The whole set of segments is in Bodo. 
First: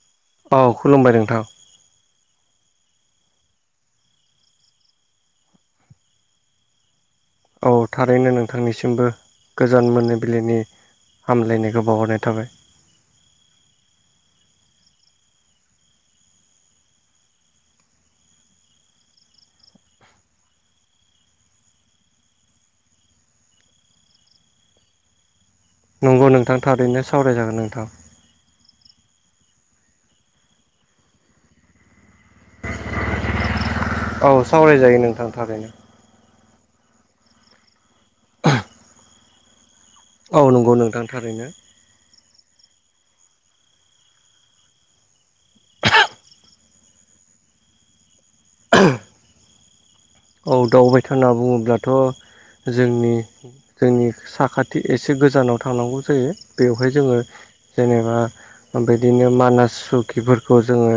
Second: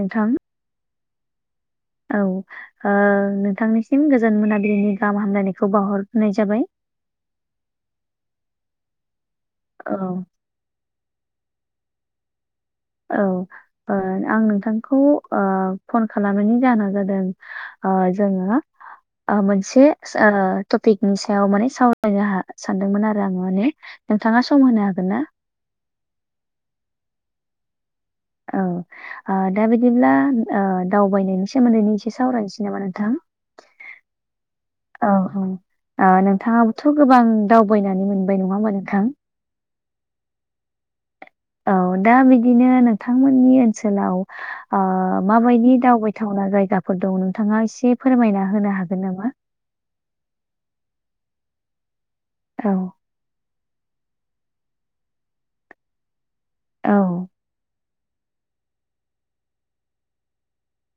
नोंथां औ खुलुमबाय नोंथां औ ओ नोंथांनिसिम गोजोन मोनाबिलिनि गाहाम हामलायनायखौ बावहरग्रोनाय जाबाय औ थारैनो नोंथांनिसिमबो गोजान औ मोनाबिलिनि हामलायनायखौ बावहरनाय थाबाय औ ओ आं नोंथांखौ ओ फन खालामनायनि जाहोना जादों ओ जोङो मोनसे ओ टपिकनि सायाव माने सावरायनो सानदोंमोन आरो आङो माने नोंथाङा सम होनो हागोन ना नंगौ नोंथां थारैनो सावराय जागोन नोंथां औ ओ दा बिदिब्ला दावबायनायनि सोमोन्दै एसे सावरायसै नामा नोंथां औ सावरायजायो औ नोंथां औ थारैनो ओ नोंथाङाबोथ' गोबां दावबायनानै मोनबाय नङा होमबा नोंथां औ नंगौ नोंथां थारैनो औ दा बिदिनो नोंथांमोननि ओनसोलाव ओ माबायदि दावबायथावना जायगाफोर दं नोंथाङा एसे फोरमायना होनो हागोन नामा औ दावबायथावना होनना औ बुङोब्लाथ' जोंनि जोंनि साखाथि एसे गोजानाव थांनांगौ जायो औ बेवहाय जोङो जेनेबा बिदिनो मानास सुखिफोरखौ जोङो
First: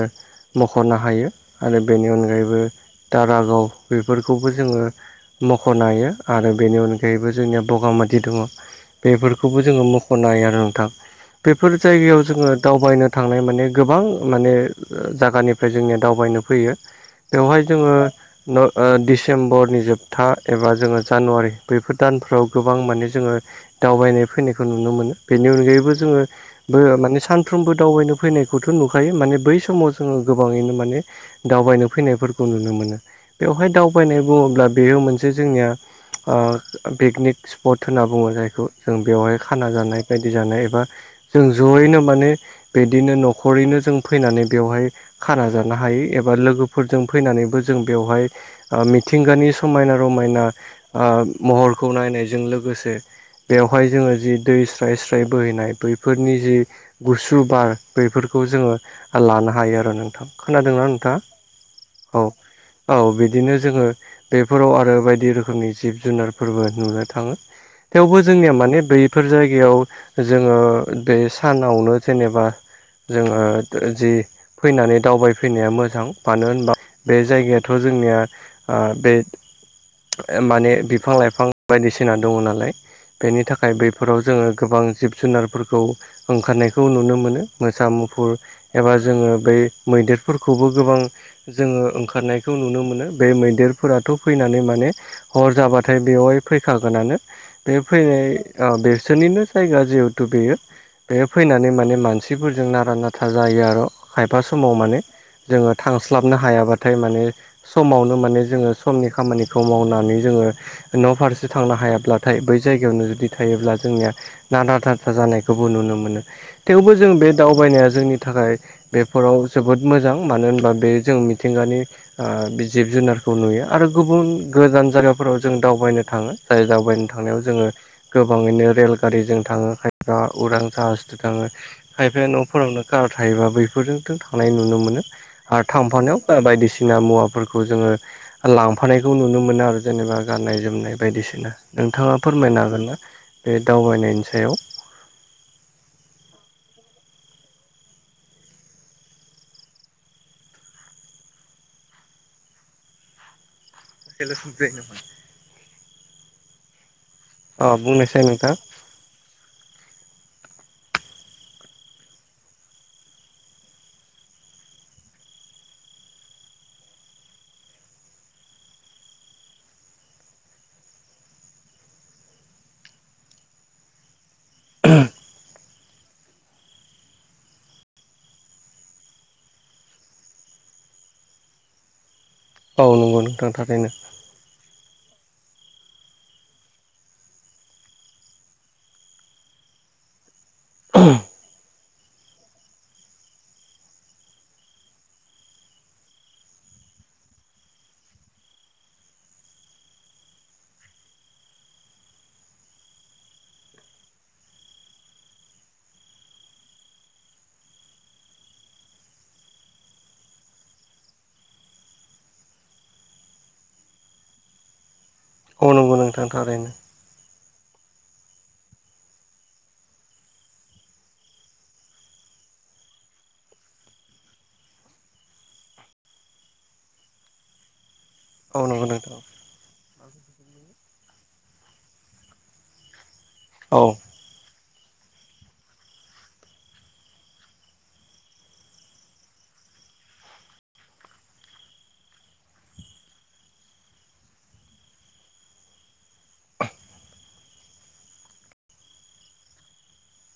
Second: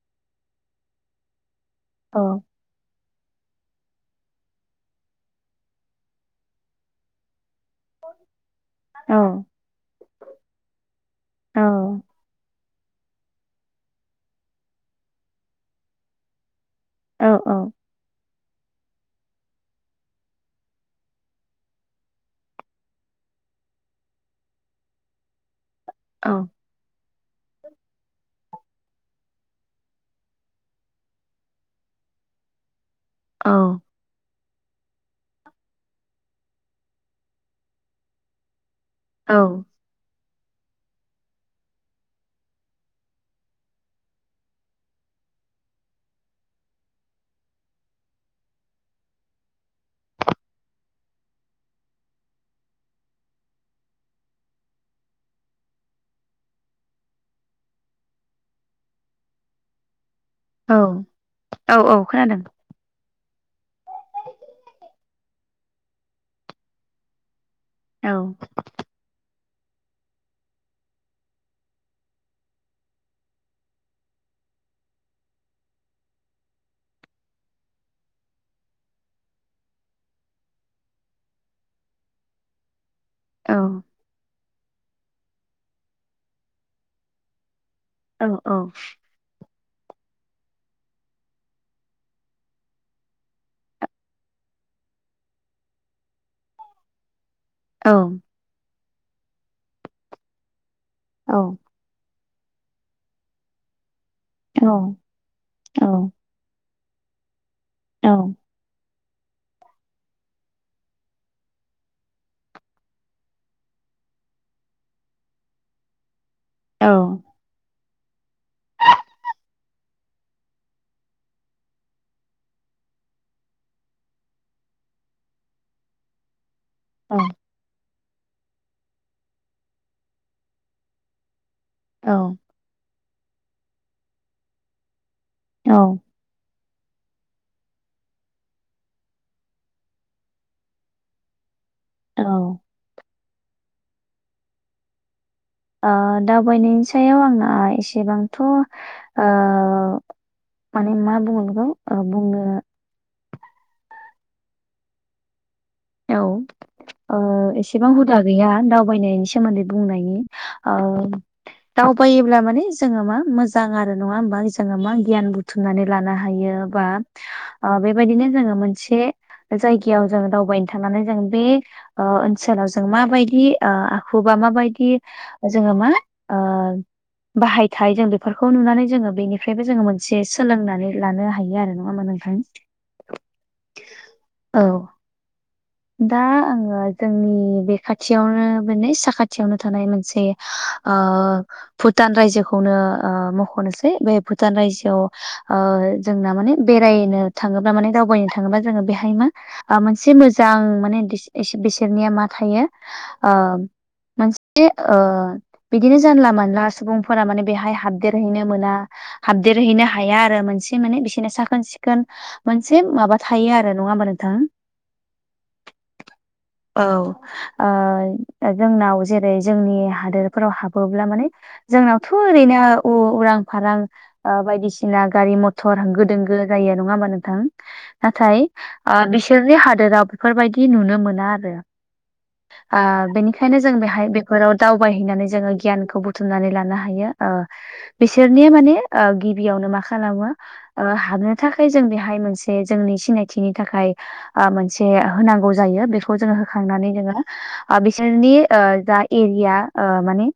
मख'नो हायो आरो बेनि औ अनगायैबो दारागाव बेफोरखौबो जोङो मख'नो हायो आरो बेनि अनगायैबो जोंनिया बगामाथे दङ औ बेफोरखौबो जोङो मख'नो हायो आरो नोंथां औ बेफोर जायगायाव जोङो दावबायनो थांनाय माने गोबां माने जायगानि जोंनिया दावबायनो फैयो बेवहाय जोङो डिसेम्बरनि जोबथा एबा जोङो जानुवारि बैफोर दानफ्राव गोबां माने जोङो दावबायनाय फैनायखौ नुनो मोनो बेनि अनगायैबो जोङो औ बो माने सानफ्रोमबो दावबायनो फैनायखौथ' नुखायो माने बै समाव जोङो गोबाङैनो माने दावबायनो फैनायफोरखौ नुनो मोनो बेवहाय दाव यनाय बुङोब्ला बेयो मोनसे जोंनिया पिकनिक सिफद होनना बुङो जायखौ जों बेवहाय औ खाना जानाय बायदि जानाय एबा जों जयैनो माने बिदिनो न'खरैनो जों फैनानै बेवहाय खाना जानो हायो एबा लोगोफोरजों फैनानैबो जों बेवहाय मिथिंगानि समायना रमायना महरखौ नायनायजों लोगोसे बेवहाय जोङो जि दै स्राय स्राय बोहैनाय बैफोरनि जि गुसु बार बेफोरखौ जोङो लानो हायो आरो नोंथां खोनादोंना औ औ नोंथांङा औ खोनादों औ बि दिनो जोङो बेफोराव आरो बायदि रोखोमनि जिब जुनारफोरबो नुनो थाङो औ थेवबो जोंनिया माने बैफोर जायगायाव जोङो बे सानावनो जेनेबा जोङो जि फैनानै दावबायफैनाया मोजां मानो होनबा बे जायगायाथ' जोंनिया। ओ बे माने बिफां लाइफां बायदिसिना दङ नालाय बेनि औ थाखाय बैफोराव जोङो गोबां जिब जुनारफोरखौ ओंखारनायखौ नुनो मोनो मोसा मु औ फुर औ एबा जोङो बै मैदेरफोरखौबो गोबां जोङो ओंखारनायखौ नुनो मोनो। बे मैदेरफोराथ' फैनानै माने हर जाबाथाय बेवहाय फैखागोनानो। बे फैनाय बेसोरनिनो जायगा जिहेथु बेयो बे औ फैनानै माने मानसि खथिफोरजों नारा नाथा जायो आरो खायफा समाव माने जोङो थांस्लाब हाबनो हायाब्लाथाय माने समावनो औ माने जोङो समनि खामानिखौ मावनानै जोङो। न' फारसे थांनो हायाब्लाथाय बै जायगायावनो जुदि थायोब्ला जोंनिया नाथा थाथा जानायखौबो नुनो मोनो थेवबो जों बे दावबायनाया जोंनि थाखाय। बेफोराव जोबोद मोजां मानो होनबा बे जों मिथिंगानि आ जिब जुनारखौ नुयो आरो गुबुन गोजान जायगाफोराव जों दावबायनो थाङो। जाय दावबायनो थांनायाव जोङो। गोबाङैनो रेलगारिजों थाङो खायफा उदां जाहाज थाङो खायफाया न' फोरावनो कार थायोबा बैफोरजोंथ थां नुनो मोनो आरो औ थाम्फानायाव बायदिसिना मुवाफोरखौ खौ जोङो लांफानायखौ नुनो मोनो आरो जेनेबा गाननाय जोमनाय बायदिसिना नोंथाङा फोरमायनो ओ हागोन ना बे दावबायनायनि सायाव आ दावबायनायनि सायाव आंना एसेबांथ' आ माने मा बुङो बेखौ आ बुङनो [inaudible] औ ओ अ एसेबां हुदा बुंनायसाय गैया नोंथां दा दैनायनि सोमोन्दै बुंनायनि औ दावबायोब्ला माने जोङो मा मोजां आरो नङा होमबा जोङो मा गियान बुथुम सुनानै लानो हायो बा आं बेबायदिनो जोङो मोनसे जायगायाव जों दावबायनो थांनानै जों बे ओ ओनसोलाव जों माबायदि आ खुबा माबायदि जोङो मा ओ बाहायथाय जों बेफोरखौ नुनानै जोङो बेनिफ्रायबो जोङो मोनसे सोलोंनानै लानो हायो आरो ना म मान थाय औ नंगौ नोंथां थाखायनो। औ दा आङो जोंनि बे खाथियावनो माने साखाथियावनो थानाय मोनसे ओ भुटान ओ रायजोखौनो मख'नोसै बे भुटान रायजोआव ओ जोंना माने बेरायनो थाङोब्ला माने दावबायनो थाङोब्ला जोङो बेहाय मा आ मोनसे मोजां माने बिस -बिस -बिसोरनिया मा थायो ओ मोनसे ओ बिदिनो जानला मानला सुबुंफोरा माने बेहाय हाबदेरहैनो मोना। हाबदेरहैनो हाया आरो मोनसे मोनाने बिसोरनो साखोन सिखोन मोनसे माबा थायो आरो नङा होमबा नोंथां? औ नंगौ नोंथां थारैनो। औ जोंनाव जेरै जोंनि हादोरफोराव हाबोब्ला माने जोंनावथ' ओरैनो उरां फारां ओ बायदिसिना गारि मथर होंगो दोंगो जायो नङा होमबा नोंथां? नाथाय औ नंगौ आं नोंथां बिसोरनि हादोराव बेफोरबायदि नुनो मोना आरो आ बेनिखायनो जों औ बेहाय फोराव दावबायहैनानै जोङो गियानखौ बुथुमनानै लानो हायो ओ बिसोरनि माने ओ गिबियावनो मा खालामो ओ हाबनो थाखाय जों बेहाय मोनसे जोंनि सिनायथिनि थाखाय ओ मोनसे जे होनांगौ जायो बेखौ जोङो होखांनानै जोङो बिसोरनि जा एरिया माने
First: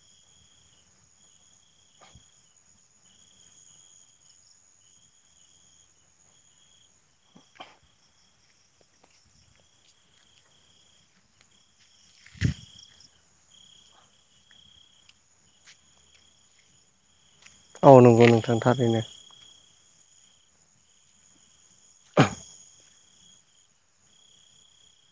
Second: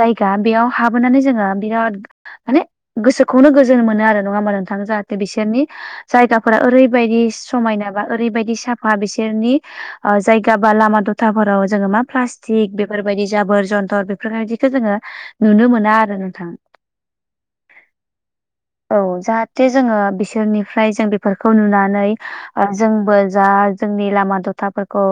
जायगा बेयाव हाबोनानै जोङो बिराद माने गोसोखौनो गोजोन मोनो आरो नङा होमबब्ला नोंथां जाहाथे बिसोरनि जायगाफोरा ओरैबायदि समायना बा ओरैबायदि साफा बिसोरनि जायगा बा लामा दथाफोराव जोङो मा प्लास्टिक बेफोरबायदि जाबोर जन्थर बेफोरबायदिखौ जोङो नुनो मोना आरो नोंथां। आ नंगौ नोंथां थारैनो। ज जे जोङो बिसोरनिफ्राय जों बेफोरखौ नुनानै जोंबो जा जोंनि लामा दथाफोरखौ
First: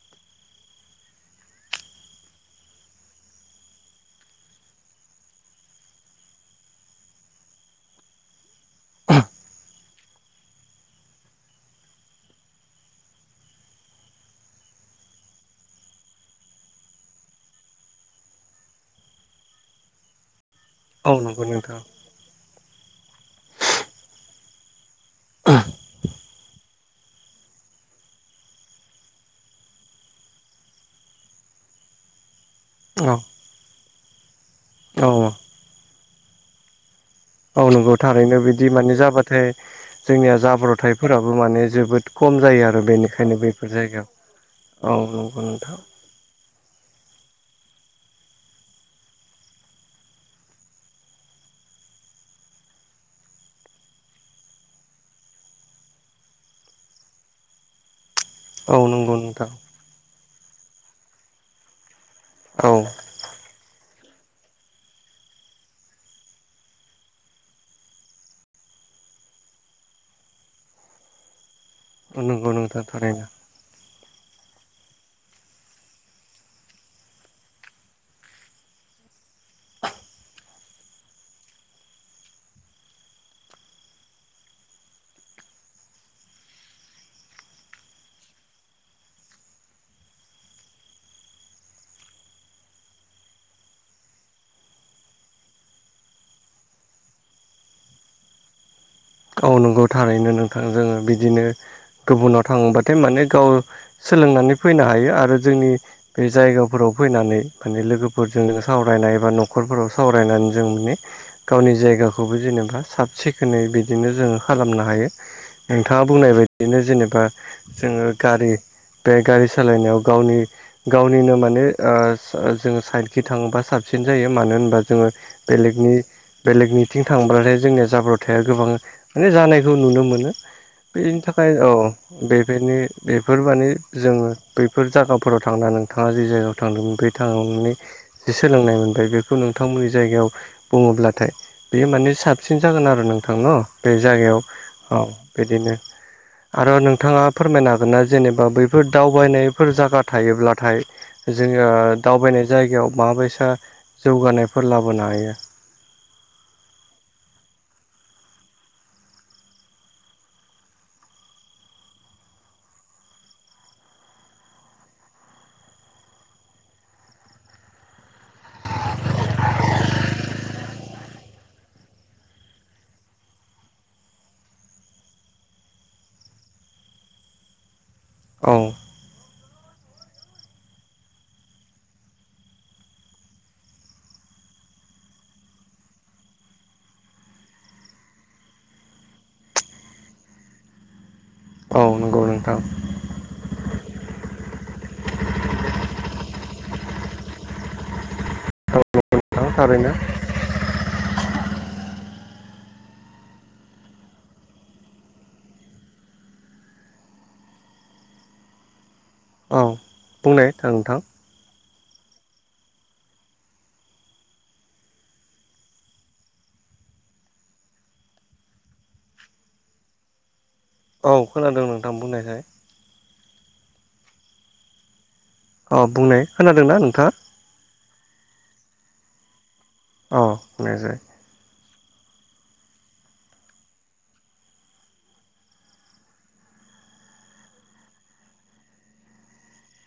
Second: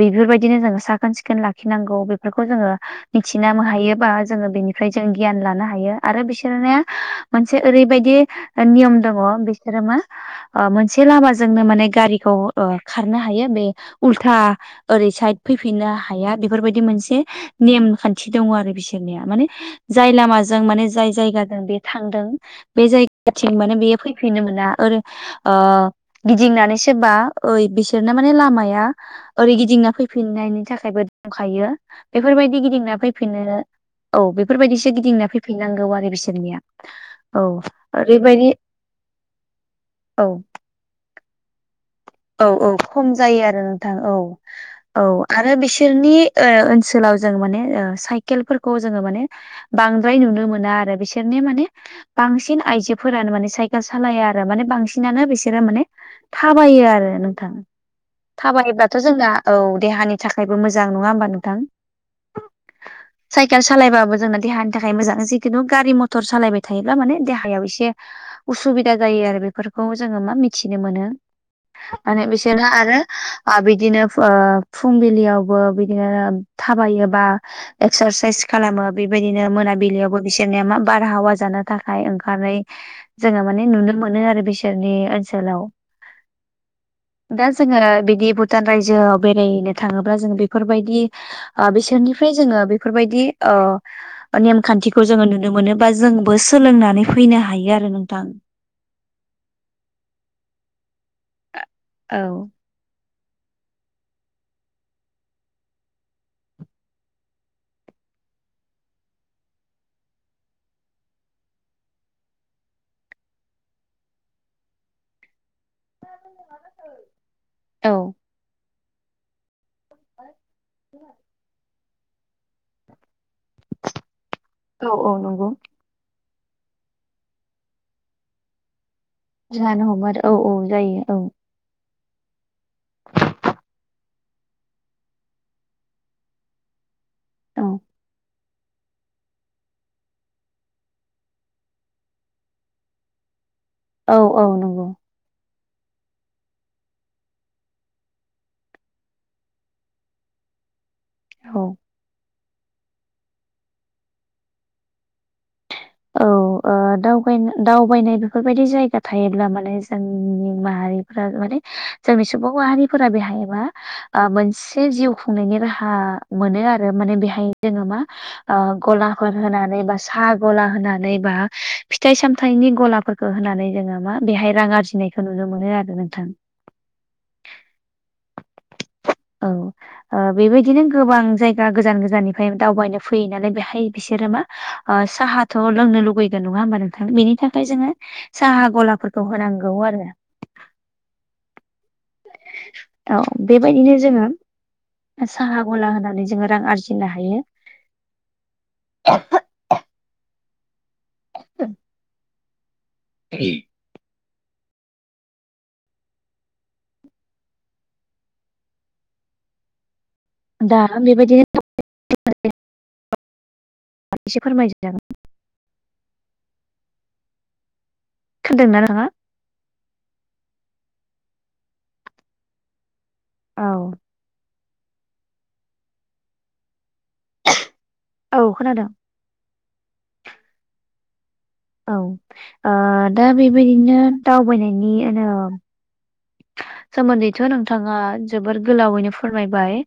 बेफोरबायदिनो जोङो साखोन सिखोन लाखिनांगौ बेफोरखौ जोङो मिथिना हायोबा जोङो बेनिफ्राय जों गियान लानो हायो आरो बिसोरनाय मोनसे ओरैबायदि नियम दङ बिसोरो मा मोनसे लामाजोंनो माने गारिखौ खारनो हायो बे उल्था ओरै साइद फैफिननो हाया बेफोरबायदि मोनसे नेम खान्थि दङ आरो बिसोरनिया माने जाय लामाजों माने औ जाय नंगौ जाया नोंथां बे थांदों बे ज थिं माने बेयो फैफिननो मोना आरोओ गिदिंनानै सोरबा ओइ बिसोरना माने लामाया। ओरै गिदिंना फैफिननायनि थाखायबो दंखायो बेफोरबायदि गिदिंना औ फैफिननो। औ बेफोरबायदिसो औ गिदिंना फैफिनांगौ आरो बिसोरनिया औ मावनांगौ थारैनो ओरैबायदि बिदि माने जाबाथाय औ जोंनिया जाब्रथायफोराबो माने जोबोद खम औ जायो औ आरो खम जायो बेनिखायनो आरो बेफोर नोंथां जायगायाव औ औ नंगौ आरो नोंथां बिसोरनि ओनसोलाव जों माने साइकेलफोरखौ जोङो माने बांद्राय नुनो मोना आरो बिसोरनि माने बांसिन आइजोफोरानो माने साइकेल सालाया आरो माने बांसिनानो बिसोरो माने थाबायो आरो नोंथां औ थाबायोब्लाथ' नंगौ जोंना नोंथां औ देहानि थाखायबो मोजां नङा होमबा नोंथां औ साइकेल सालायबाबो जोंना देहानि थाखाय मोजां जिखुनु गारि मथर सालायबाय थायोब्ला माने देहायाव एसे उसुबिदा जायो आरो बेफोरखौ जोङो मा मिथिनो मोनो माने नंगौ बिसोरनो नोंथां आरो थारैनो बिदिनो फुंबिलियावबो बिदिनो थाबायोबा एक्सारसाइस खालामो बेबायदिनो मोनाबिलियावबो बिसोरनिया मा बारहावा जानो थाखाय ओंखारै जोङो माने नुनो मोनो आरो बिसोरनि ओनसोलाव दा जोङो बिदि भुटान रायजोआव बेरायनो थाङोब्ला जोङो बेफोरबायदि बिसोरनिफ्राय जोङो बेफोरबायदि नेमखान्थिखौ जोङो नुनो मोनो बा जोंबो सोलोंनानै फैनो हायो आरो नोंथां गाव नंगौ थारैनो नोंथां जोङो बिदिनो औ गुबुनाव थाङोबाथाय माने गाव सोलोंनानै फैनो हायो आरो जोंनि बे जायगाफोराव फैनानै माने लोगोफोरजोंनो सावरायनाय एबा न'खरफोराव सावरायनानै जों माने। गावनि जायगाखौबो जेनेबा साब सिखोनै बिदिनो जोङो खालामनो हायो। नोंथाङा बुंनाय बायदियैनो जेनेबा औ जोङो गारि। बे गारि सालायनायाव गावनि गावनिनो माने। ओ जोङो साइडखि थाङोबा साबसिन जायो मानो होनबा औ जोङो औ नंगौ बेलेगनि बेलेगनिथिं थांब्लाथाय जोंनिया जाब्रथाया गोबां माने जानायखौ जानो नुनो हमो आरो मोनो औ औ जायो औ बेनि थाखाय औ बेफोरनि बेफोर माने जोङो बैफोर जागाफोराव थांना नोंथाङा जे जायगायाव थांदोंमोन बे औ थांनि जे सोलोंनाय मोनबाय बेखौ नोंथांमोननि जायगायाव बुङोब्लाथाय बेयो माने साबसिन जागोन आरो नोंथां न बे औ जायगायाव नंगौ औ। बिदिनो। आरो नोंथाङा फोरमायनो हागोनना जेनेबा बैफोर दावबायनायफोर जायगा थायोब्लाथाय जोङो औ दावबायनाय जायगायाव माबायसा जौगानायफोर लाबोनो हायो। औ। ओ दावबाय दावबायनाय बेफोरबायदि जायगा थायोब्ला माने जोंनि माहारिफ्रा माने जोंनि सुबुं माहारिफोरा बेहाय मा आ मोनसे जिउ खुंनायनि राहा मोनो आरो माने बेहाय जोङो मा ओ गलाफोर होनानै बा साहा गला होनानै बा फिथाइ सामथाइनि गलाफोरखौ होनानै जोङो मा बेहाय रां आरजिनाय खो नुनो मोनो आरो नोंथां। औ। [inaudible] औ। ओ बेबायदिनो गोबां जायगा गोजान गोजाननिफ्राय दावबायनो फैयो नालाय बेहाय बिसोरो मा ओ साहाथ' लोंनो लुुबैगोन नङा होमबा नोंथां बेनि थाखाय जोङो साहा गलाफोरखौ होनांगौ आरो। औ नंगौ नोंथां। औ बेबायदिनो जोङो साहा गला होनानै जोङो रां आरजिनो हायो। [unintelligible] नंगौ थारैनो। [unintelligible] [unintelligible] औ बुंनाय दा नोंथां बेबायदिनो [unintelligible] एसे फोरमायदो नों खोनादों ना नाङो? औ खोनादों नोंथां बुंनायसाय। औ। अ बुंनाय, खोनादोंना नोंथाङा? [unintelligible] औ खोनादों। अ बुंनायसाय। औ ओ दा बेबायदिनो दावबायनायनि ओ सोमोन्दैथ' नोंथाङा जोबोर गोलावैनो फोरमायबाय।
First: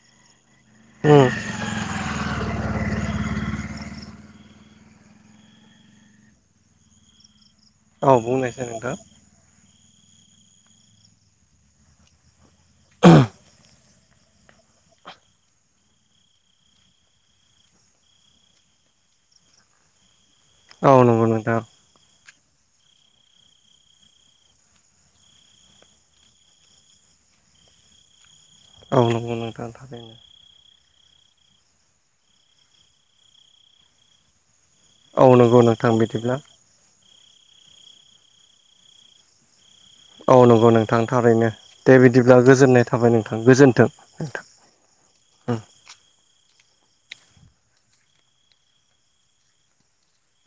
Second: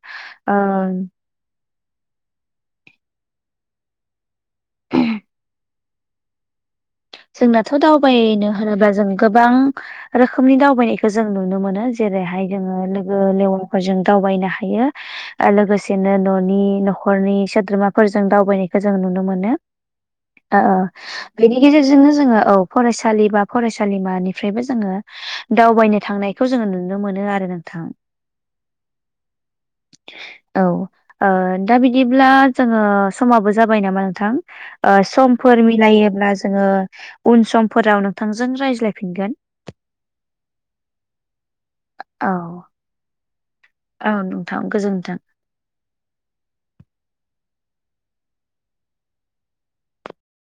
ओम। जोंनाथ' औ दावबायनो बुंनायसाय होनोबा नोंथां जों गोबां रोखोमनि दावबायनायखौ जों नुनो मोनो। जेरैहाय जोङो लोगो लेवाफोरजों दावबायनो हायो। ओ लोगोसेनो न'नि न'खरनि सोद्रोमाफोरजों दावबायनायखौ जों नुनो मोनो। ओ ओ औ नंगौ बेनि नोंथां गेजे रजोंनो जोङो औ फरायसालि बा फरायसालिमानिफ्रायबो जोङो दावबायनो थांनायखौ जोङो नुनो मोनो आरो नोंथां। औ नंगौ नोंथां थारैनो। औ ओ दा बिदिब्ला जोङो समाबो जाबाय नामा नोंथां? ओ औ नंगौ समफोर नोंथां मिलायोब्ला बिदिब्ला जो ङो उन समफोराव नोंथांजों रायज्लायफिनगोन। औ नंगौ नोंथां थारैनो। दे बिदिब्ला औ गोजोननाय थाबाय नोंथां गोजोन औ नोंथां गोजोन्थों।